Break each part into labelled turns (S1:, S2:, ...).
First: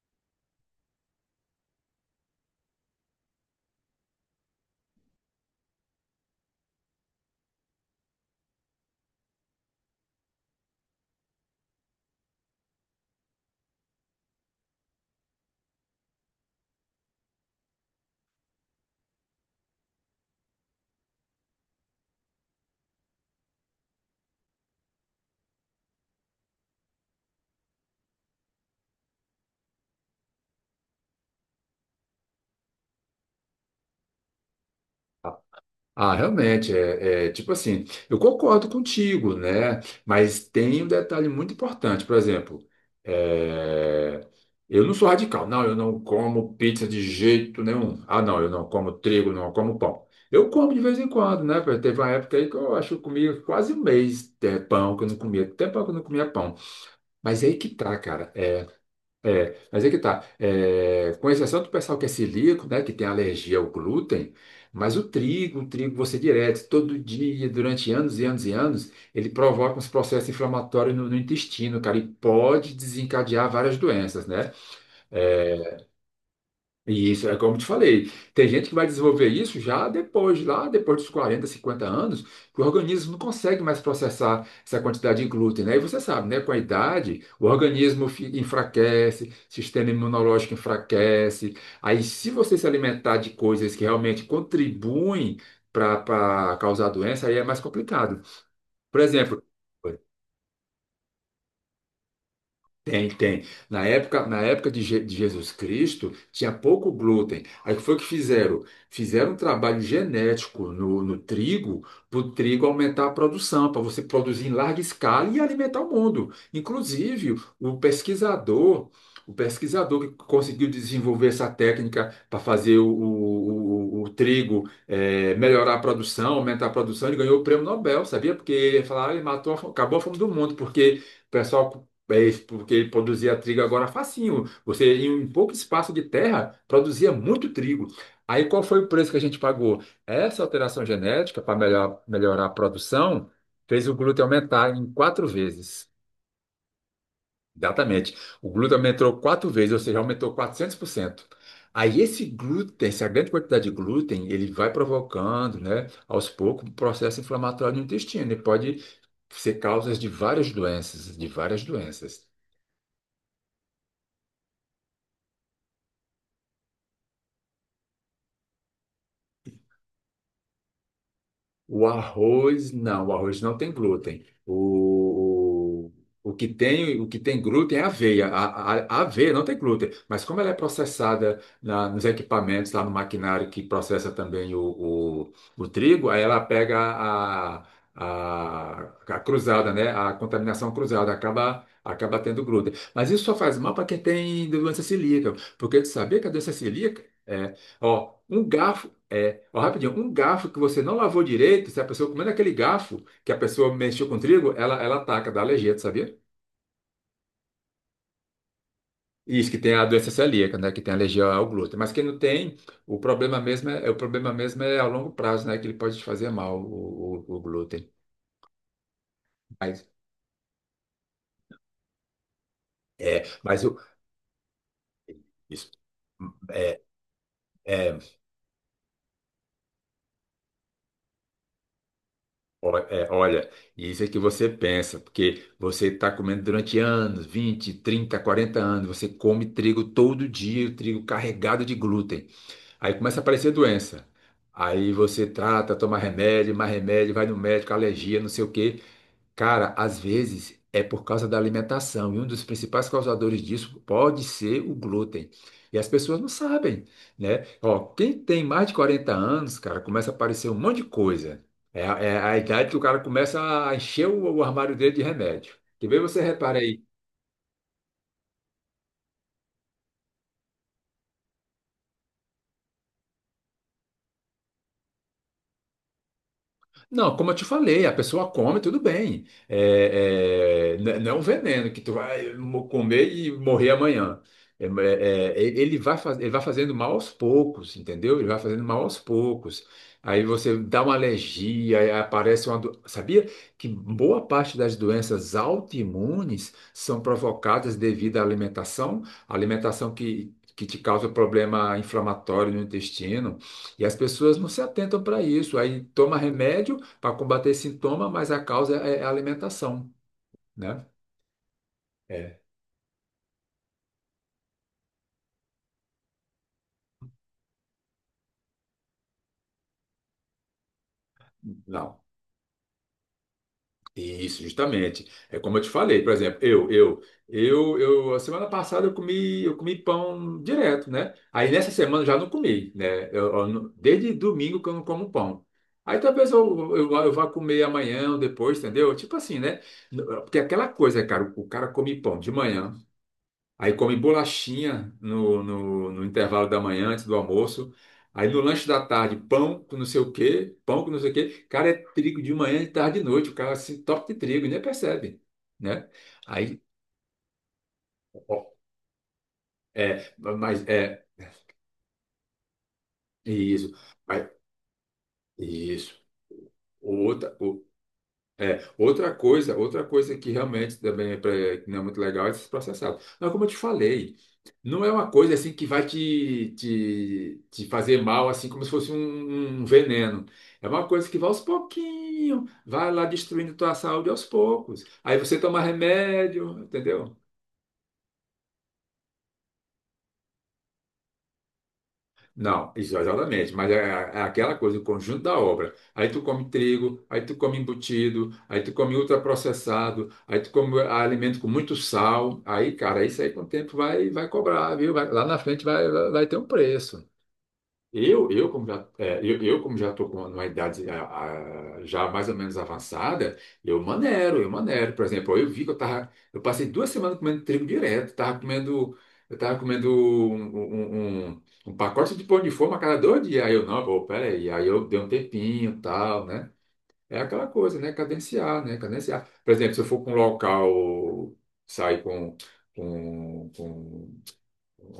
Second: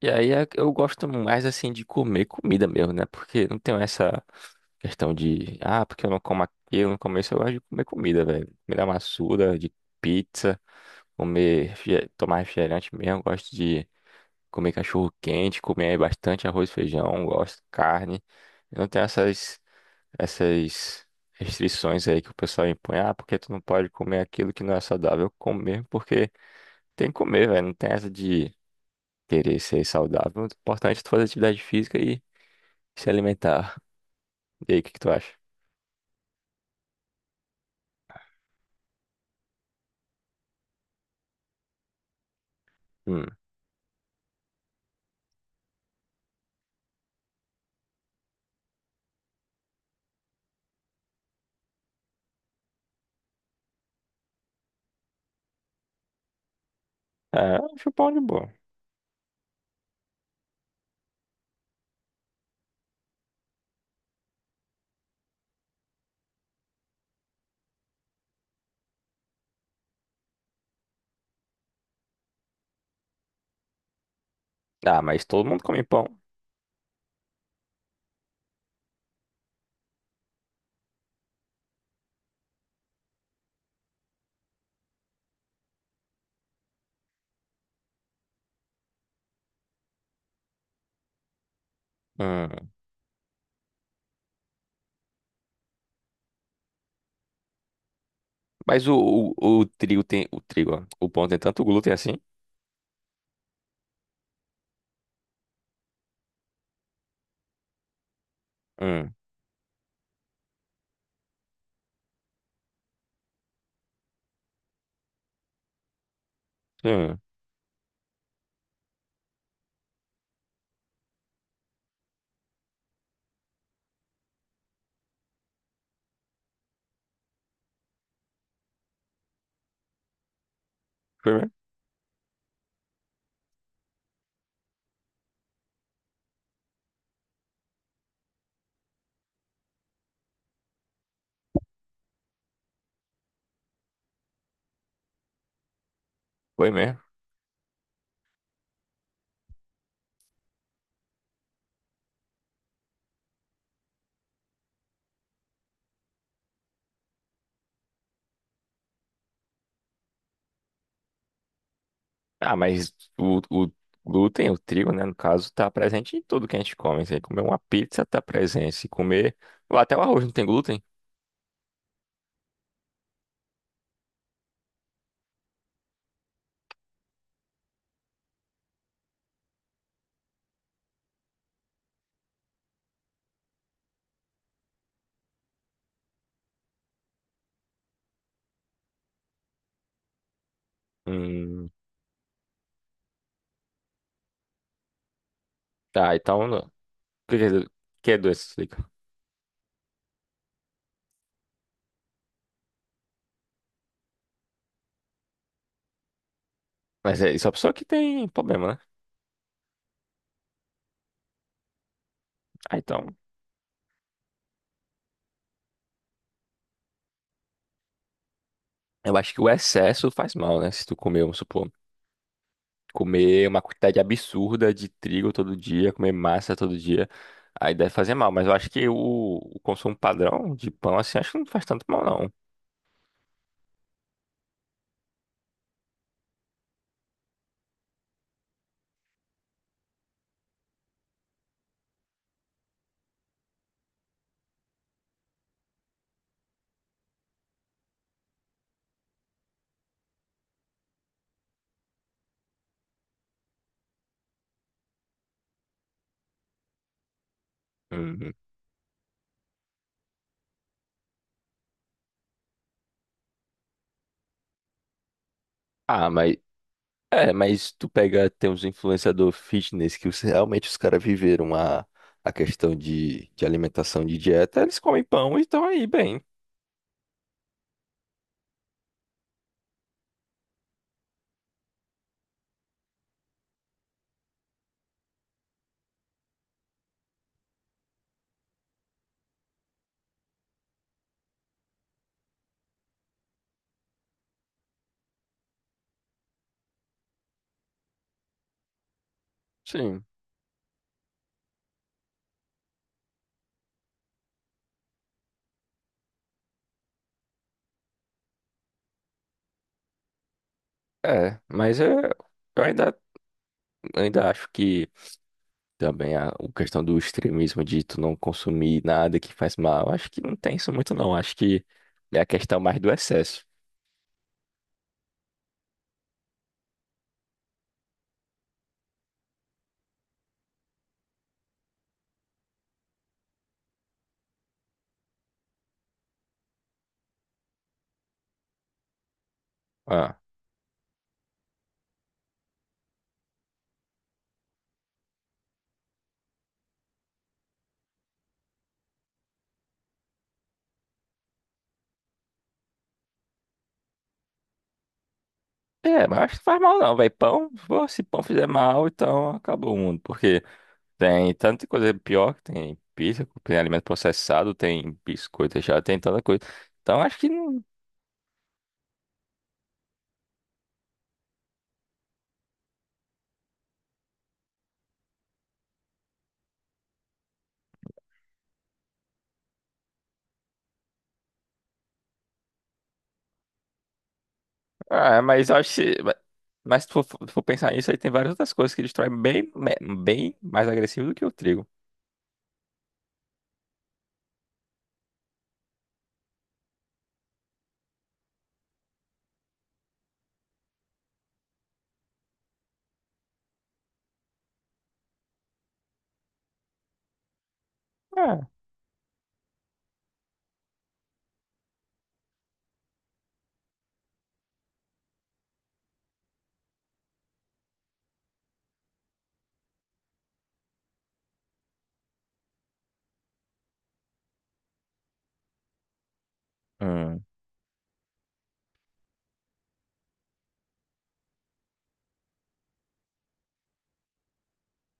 S1: E aí eu gosto mais assim de comer comida mesmo, né? Porque não tem essa questão de, ah, porque eu não como aquilo, não como isso, eu gosto de comer comida, velho. Comida maçuda, de pizza, tomar refrigerante mesmo, eu gosto de comer cachorro quente, comer bastante arroz e feijão, gosto de carne. Eu não tenho essas restrições aí que o pessoal impõe, ah, porque tu não pode comer aquilo que não é saudável. Eu como mesmo porque tem que comer, velho. Não tem essa de querer ser saudável, o importante é tu fazer atividade física e se alimentar. E aí, o que que tu acha?
S2: Ah, realmente, tipo assim, eu concordo contigo, né? Mas tem um detalhe muito importante, por exemplo,
S1: Hum.
S2: é, eu não sou radical, não, eu não como pizza de jeito nenhum. Ah, não, eu não como trigo, não como pão. Eu como de vez em quando, né? Teve uma época aí que eu acho que eu comia quase um mês de pão, que eu não comia, até pão que eu não comia pão. Mas é
S1: É,
S2: aí
S1: eu
S2: que
S1: acho
S2: tá,
S1: pão de
S2: cara.
S1: boa.
S2: É, mas é que tá. É, com exceção do pessoal que é celíaco, né, que tem alergia ao glúten, mas o trigo você direto, todo dia, durante anos e anos e anos, ele provoca uns processos inflamatórios no intestino, cara, e pode desencadear várias doenças, né?
S1: Ah, mas todo mundo
S2: É,
S1: come pão.
S2: e isso é como eu te falei. Tem gente que vai desenvolver isso já depois, lá depois dos 40 50 anos, que o organismo não consegue mais processar essa quantidade de glúten, né? E você sabe, né? Com a idade, o organismo enfraquece, o sistema imunológico enfraquece. Aí, se você se
S1: Hum.
S2: alimentar de coisas que realmente contribuem para causar doença, aí é mais complicado.
S1: Mas o,
S2: Por exemplo.
S1: o, o trigo tem. O trigo, ó. O pão tem tanto glúten assim?
S2: Tem, tem. Na época, de Jesus Cristo, tinha pouco glúten. Aí foi o que fizeram?
S1: Hum.
S2: Fizeram um trabalho genético no trigo, para o trigo aumentar a produção, para você produzir em larga escala e alimentar o mundo.
S1: Hum.
S2: Inclusive, o pesquisador que conseguiu desenvolver essa técnica para fazer o trigo melhorar a produção, aumentar a produção, ele ganhou o prêmio Nobel, sabia? Porque ele ia falar, ele matou, acabou a fome do mundo, porque o
S1: Foi mesmo?
S2: pessoal é isso, porque ele produzia trigo agora facinho. Você, em um pouco espaço de terra, produzia muito trigo. Aí qual foi o preço que a gente pagou? Essa alteração genética, para melhorar a produção, fez o glúten aumentar em quatro vezes.
S1: Foi mesmo.
S2: Exatamente. O glúten aumentou quatro vezes, ou seja, aumentou 400%. Aí esse glúten, essa grande quantidade de glúten, ele vai provocando, né, aos poucos, um processo inflamatório no intestino e pode ser causas de várias doenças, de várias doenças.
S1: Ah, mas o glúten, o trigo, né, no caso, tá presente em tudo que a gente come. Se comer uma pizza, tá presente. Se comer. Ou até o arroz não tem glúten?
S2: O arroz não tem glúten. O que tem glúten é a aveia. A aveia não tem glúten, mas como ela é processada nos equipamentos, lá no maquinário que processa também o trigo, aí ela pega a, a cruzada, né? A contaminação cruzada, acaba,
S1: Hum.
S2: acaba tendo glúten. Mas isso só faz mal para quem tem doença celíaca, porque tu
S1: Tá,
S2: sabia que a
S1: então,
S2: doença
S1: não. O
S2: celíaca
S1: que que é,
S2: é,
S1: do- que
S2: ó,
S1: é doença?
S2: um
S1: Explica.
S2: garfo ó, rapidinho, um garfo que você não lavou direito, se a pessoa comendo aquele garfo que a pessoa mexeu com trigo, ela ataca, dá alergia, tu sabia?
S1: Mas é, isso é a pessoa que tem problema, né?
S2: Isso, que tem a doença celíaca, né? Que tem alergia ao glúten. Mas quem não tem,
S1: Ah,
S2: o
S1: então,
S2: problema mesmo é, o problema mesmo é a longo prazo, né? Que ele pode te fazer mal, o glúten.
S1: eu acho que o
S2: Mas,
S1: excesso faz mal, né? Se tu comer, vamos supor,
S2: é,
S1: comer uma
S2: mas o,
S1: quantidade absurda de trigo todo
S2: isso,
S1: dia, comer massa todo
S2: é,
S1: dia, aí deve
S2: é,
S1: fazer mal. Mas eu acho que o consumo padrão de pão, assim, acho que não faz tanto mal, não.
S2: olha, isso é que você pensa, porque você está comendo durante anos, 20, 30, 40 anos, você come trigo todo dia, o trigo carregado de glúten. Aí começa a aparecer doença. Aí você trata, toma remédio, mais remédio, vai no médico, alergia, não sei o quê. Cara, às vezes é por causa da alimentação. E um dos principais causadores disso pode ser o glúten. E as pessoas não sabem, né? Ó, quem
S1: Uhum.
S2: tem mais de 40 anos, cara, começa a aparecer um monte de coisa. É, a é a idade que o cara começa a encher o armário dele de remédio. Que bem
S1: Ah,
S2: você
S1: mas,
S2: repara.
S1: mas tu pega, tem uns influenciador fitness que realmente os caras viveram a questão de alimentação, de dieta, eles comem pão e estão aí bem.
S2: Não, como eu te falei, a pessoa come, tudo bem. Não é um veneno que tu vai comer e morrer amanhã. Ele vai fazendo mal aos poucos, entendeu? Ele vai fazendo mal aos poucos. Aí você dá uma alergia. Aí aparece uma. Do- Sabia que boa parte das doenças autoimunes são provocadas devido à alimentação? A alimentação
S1: Sim,
S2: que te causa problema inflamatório no intestino. E as pessoas não se atentam para isso. Aí toma remédio para combater esse sintoma, mas a causa é a alimentação, né?
S1: é, mas é,
S2: É.
S1: eu ainda acho que também a questão do extremismo de tu não consumir nada que faz mal. Acho que não tem isso muito, não. Acho que
S2: Não.
S1: é a questão mais do excesso.
S2: Isso, justamente. É como eu te falei, por exemplo, a semana passada eu comi, pão direto, né? Aí nessa semana eu já não comi, né? Eu não- Desde domingo que eu não como pão. Aí talvez eu vá comer amanhã ou depois, entendeu? Tipo assim, né?
S1: Ah.
S2: Porque aquela coisa, cara, o cara come pão de manhã. Aí come bolachinha no intervalo da manhã, antes do almoço. Aí no lanche da tarde, pão com não sei o quê, pão com não sei o quê. Cara, é trigo de manhã, de tarde e de noite. O cara se top de trigo, e nem percebe, né?
S1: É, mas acho que não faz
S2: Aí,
S1: mal, não, velho. Pão, pô, se pão
S2: ó,
S1: fizer mal, então acabou o mundo. Porque
S2: mas é
S1: tem tanta coisa pior, que tem pizza, tem
S2: isso.
S1: alimento
S2: Aí,
S1: processado, tem biscoito já,
S2: isso.
S1: tem tanta coisa. Então acho que
S2: Outra,
S1: não.
S2: outra coisa que realmente também é que não é muito legal é esses processados. Mas como eu te falei, não é uma coisa assim que vai te fazer mal, assim como se fosse um veneno. É uma coisa que vai aos pouquinhos, vai lá destruindo tua saúde aos poucos. Aí
S1: Ah,
S2: você
S1: mas eu
S2: toma
S1: acho que,
S2: remédio,
S1: mas se tu
S2: entendeu?
S1: for, for pensar nisso, aí tem várias outras coisas que destroem bem, bem mais agressivo do que o trigo.
S2: Não, isso, exatamente, mas é aquela coisa, o conjunto da obra. Aí tu come trigo, aí tu come embutido, aí tu come ultraprocessado, aí tu come alimento com muito sal. Aí, cara, isso aí com o tempo vai cobrar, viu? Lá na frente vai ter um preço. Eu, eu
S1: É.
S2: como já, é, eu, eu como já estou com uma idade já mais ou menos avançada, eu manero, eu manero. Por exemplo, eu vi que eu passei 2 semanas comendo trigo direto, tava comendo um pacote de pão de forma a cada 2 dias. Aí eu, não, pô, peraí, aí eu dei um tempinho, e tal, né? É
S1: Hum.
S2: aquela coisa, né? Cadenciar, né? Cadenciar. Por exemplo, se eu for para um local, sair com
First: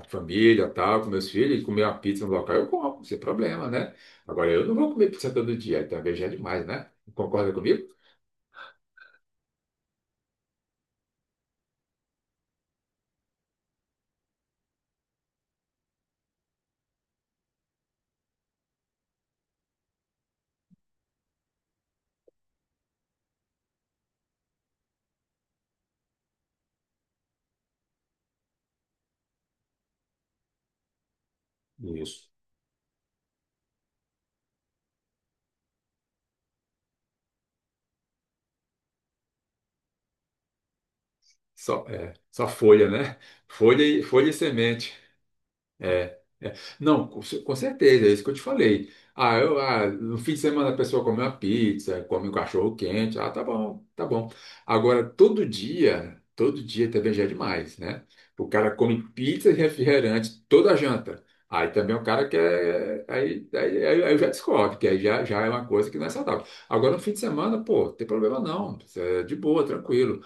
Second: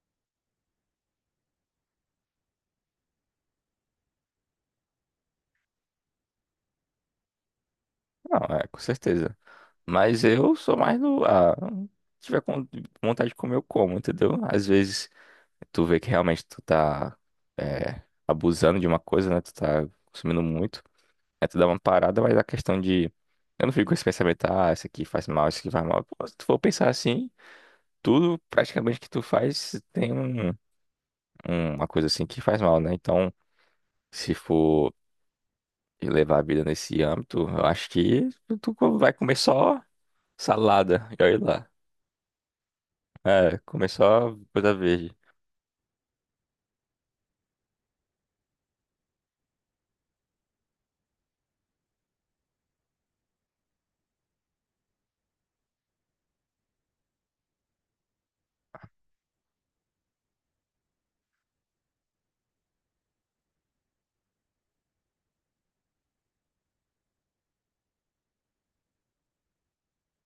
S2: família, tal, com meus filhos, comer uma pizza no local, eu como, sem problema, né? Agora, eu não vou comer pizza todo dia, então veja é demais, né? Concorda comigo?
S1: Não, é, com certeza. Mas eu sou mais do. Ah, se tiver com vontade de comer, eu como, entendeu? Às vezes tu vê que realmente tu tá é, abusando de uma coisa, né? Tu tá consumindo muito. Aí tu dá uma parada, mas a questão de. Eu não fico com esse pensamento, ah, isso aqui faz mal, isso aqui faz mal. Pô, se tu for pensar assim, tudo praticamente que tu faz tem um, uma coisa assim
S2: Isso.
S1: que faz mal, né? Então, se for levar a vida nesse âmbito, eu acho que tu vai comer só salada. E olha lá.
S2: Só folha, né?
S1: É, começou
S2: Folha e
S1: a coisa
S2: semente.
S1: verde.
S2: É, não, com certeza, é isso que eu te falei. Ah, no fim de semana a pessoa come uma pizza, come um cachorro quente, ah, tá bom, tá bom. Agora, todo dia também já é demais, né? O cara come pizza e refrigerante toda a janta. Aí também o cara quer. Aí já descobre, que aí já é uma coisa que não é saudável. Agora, no fim de semana, pô, não tem problema não, isso é de boa, tranquilo.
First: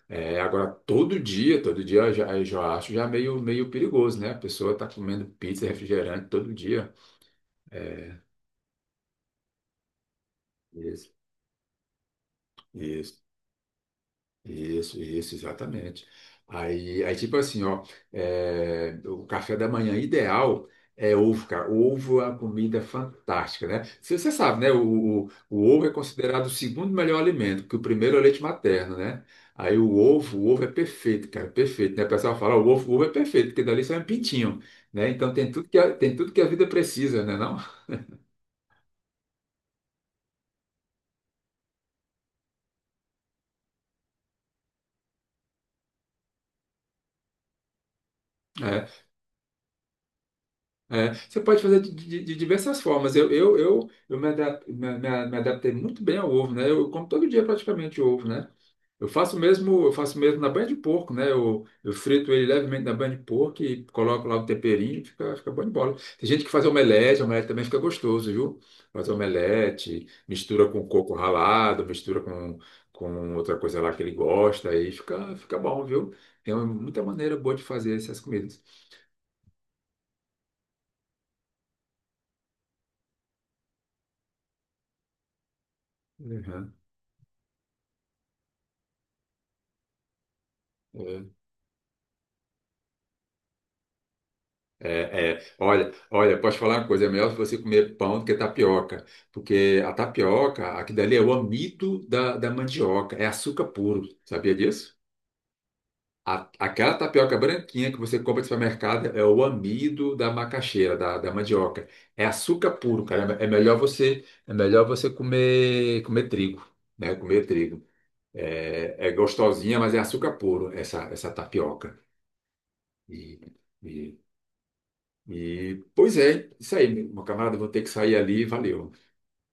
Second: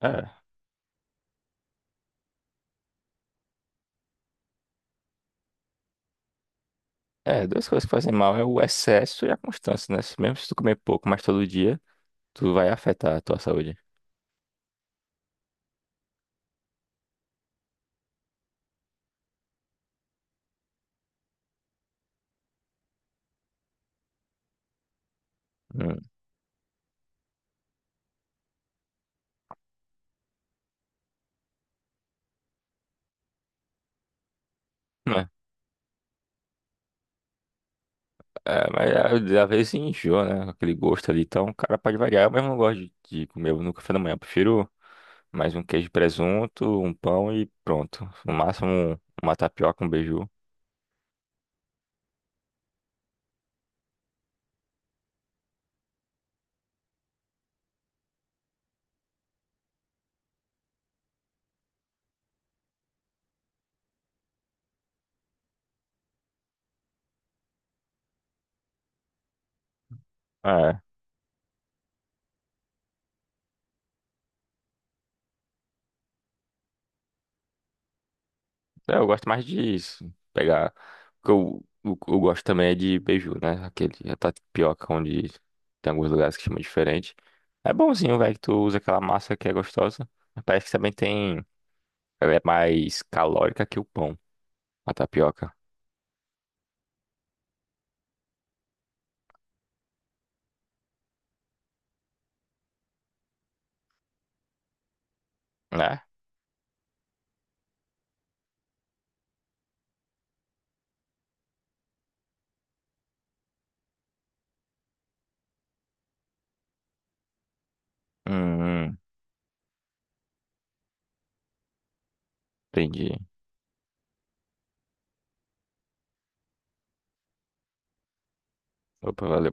S1: É,
S2: É, agora todo dia eu já acho já meio perigoso, né? A pessoa tá comendo pizza, refrigerante todo dia.
S1: é, duas coisas que
S2: É.
S1: fazem mal é o excesso e a constância, né? Mesmo se tu comer pouco,
S2: Isso.
S1: mas todo dia, tu vai
S2: Isso.
S1: afetar a tua saúde.
S2: Isso, exatamente. Aí tipo assim, ó, o café da manhã ideal é ovo, cara. Ovo é uma comida fantástica, né? Você sabe, né? O ovo é
S1: Hum.
S2: considerado o segundo melhor alimento, porque o primeiro é o leite materno, né? Aí o ovo, o ovo, é perfeito, cara, perfeito, né? O pessoal fala, "Ó, o ovo é perfeito, porque dali sai um pintinho, né?
S1: Né?
S2: Então tem tudo que a, tem tudo que a vida precisa, né, não?
S1: É, é, mas é, às vezes enjoa, né? Aquele gosto ali. Então, o cara pode variar. Eu mesmo não gosto de comer no café da manhã. Eu prefiro mais um queijo e presunto, um pão e pronto. No máximo,
S2: É.
S1: uma tapioca, um beiju.
S2: É, você pode fazer de diversas formas. Eu me adaptei muito bem ao ovo, né? Eu como todo dia praticamente ovo, né? Eu faço mesmo na banha de porco, né? Eu frito ele levemente na banha de porco e coloco lá o temperinho, fica bom de bola. Tem gente que faz omelete, omelete também fica gostoso, viu? Faz omelete, mistura
S1: É.
S2: com coco ralado, mistura com outra coisa lá que ele gosta, aí fica bom, viu? Tem muita maneira boa de fazer essas comidas.
S1: É, eu gosto mais disso. Pegar. O que eu, o eu gosto também é de beiju, né? Aquele a tapioca, onde tem alguns lugares que chama diferente. É bonzinho, velho, que tu usa aquela massa que é gostosa. Mas parece que também
S2: Uhum.
S1: tem. Ela é mais calórica que o pão, a
S2: É, é.
S1: tapioca.
S2: Olha, olha, posso falar uma coisa, é melhor você comer pão do que tapioca, porque a tapioca, aqui dali é o amido da mandioca, é açúcar puro, sabia disso?
S1: Né?
S2: Aquela tapioca branquinha que você compra no supermercado é o amido da macaxeira, da mandioca, é açúcar puro, cara, é melhor você comer trigo, né, comer trigo.
S1: Hum, hum,
S2: É, é gostosinha, mas é açúcar puro essa, tapioca.
S1: entendi.
S2: E, e- E, pois é, isso aí, meu camarada, vou ter que sair ali, valeu.
S1: Opa, valeu.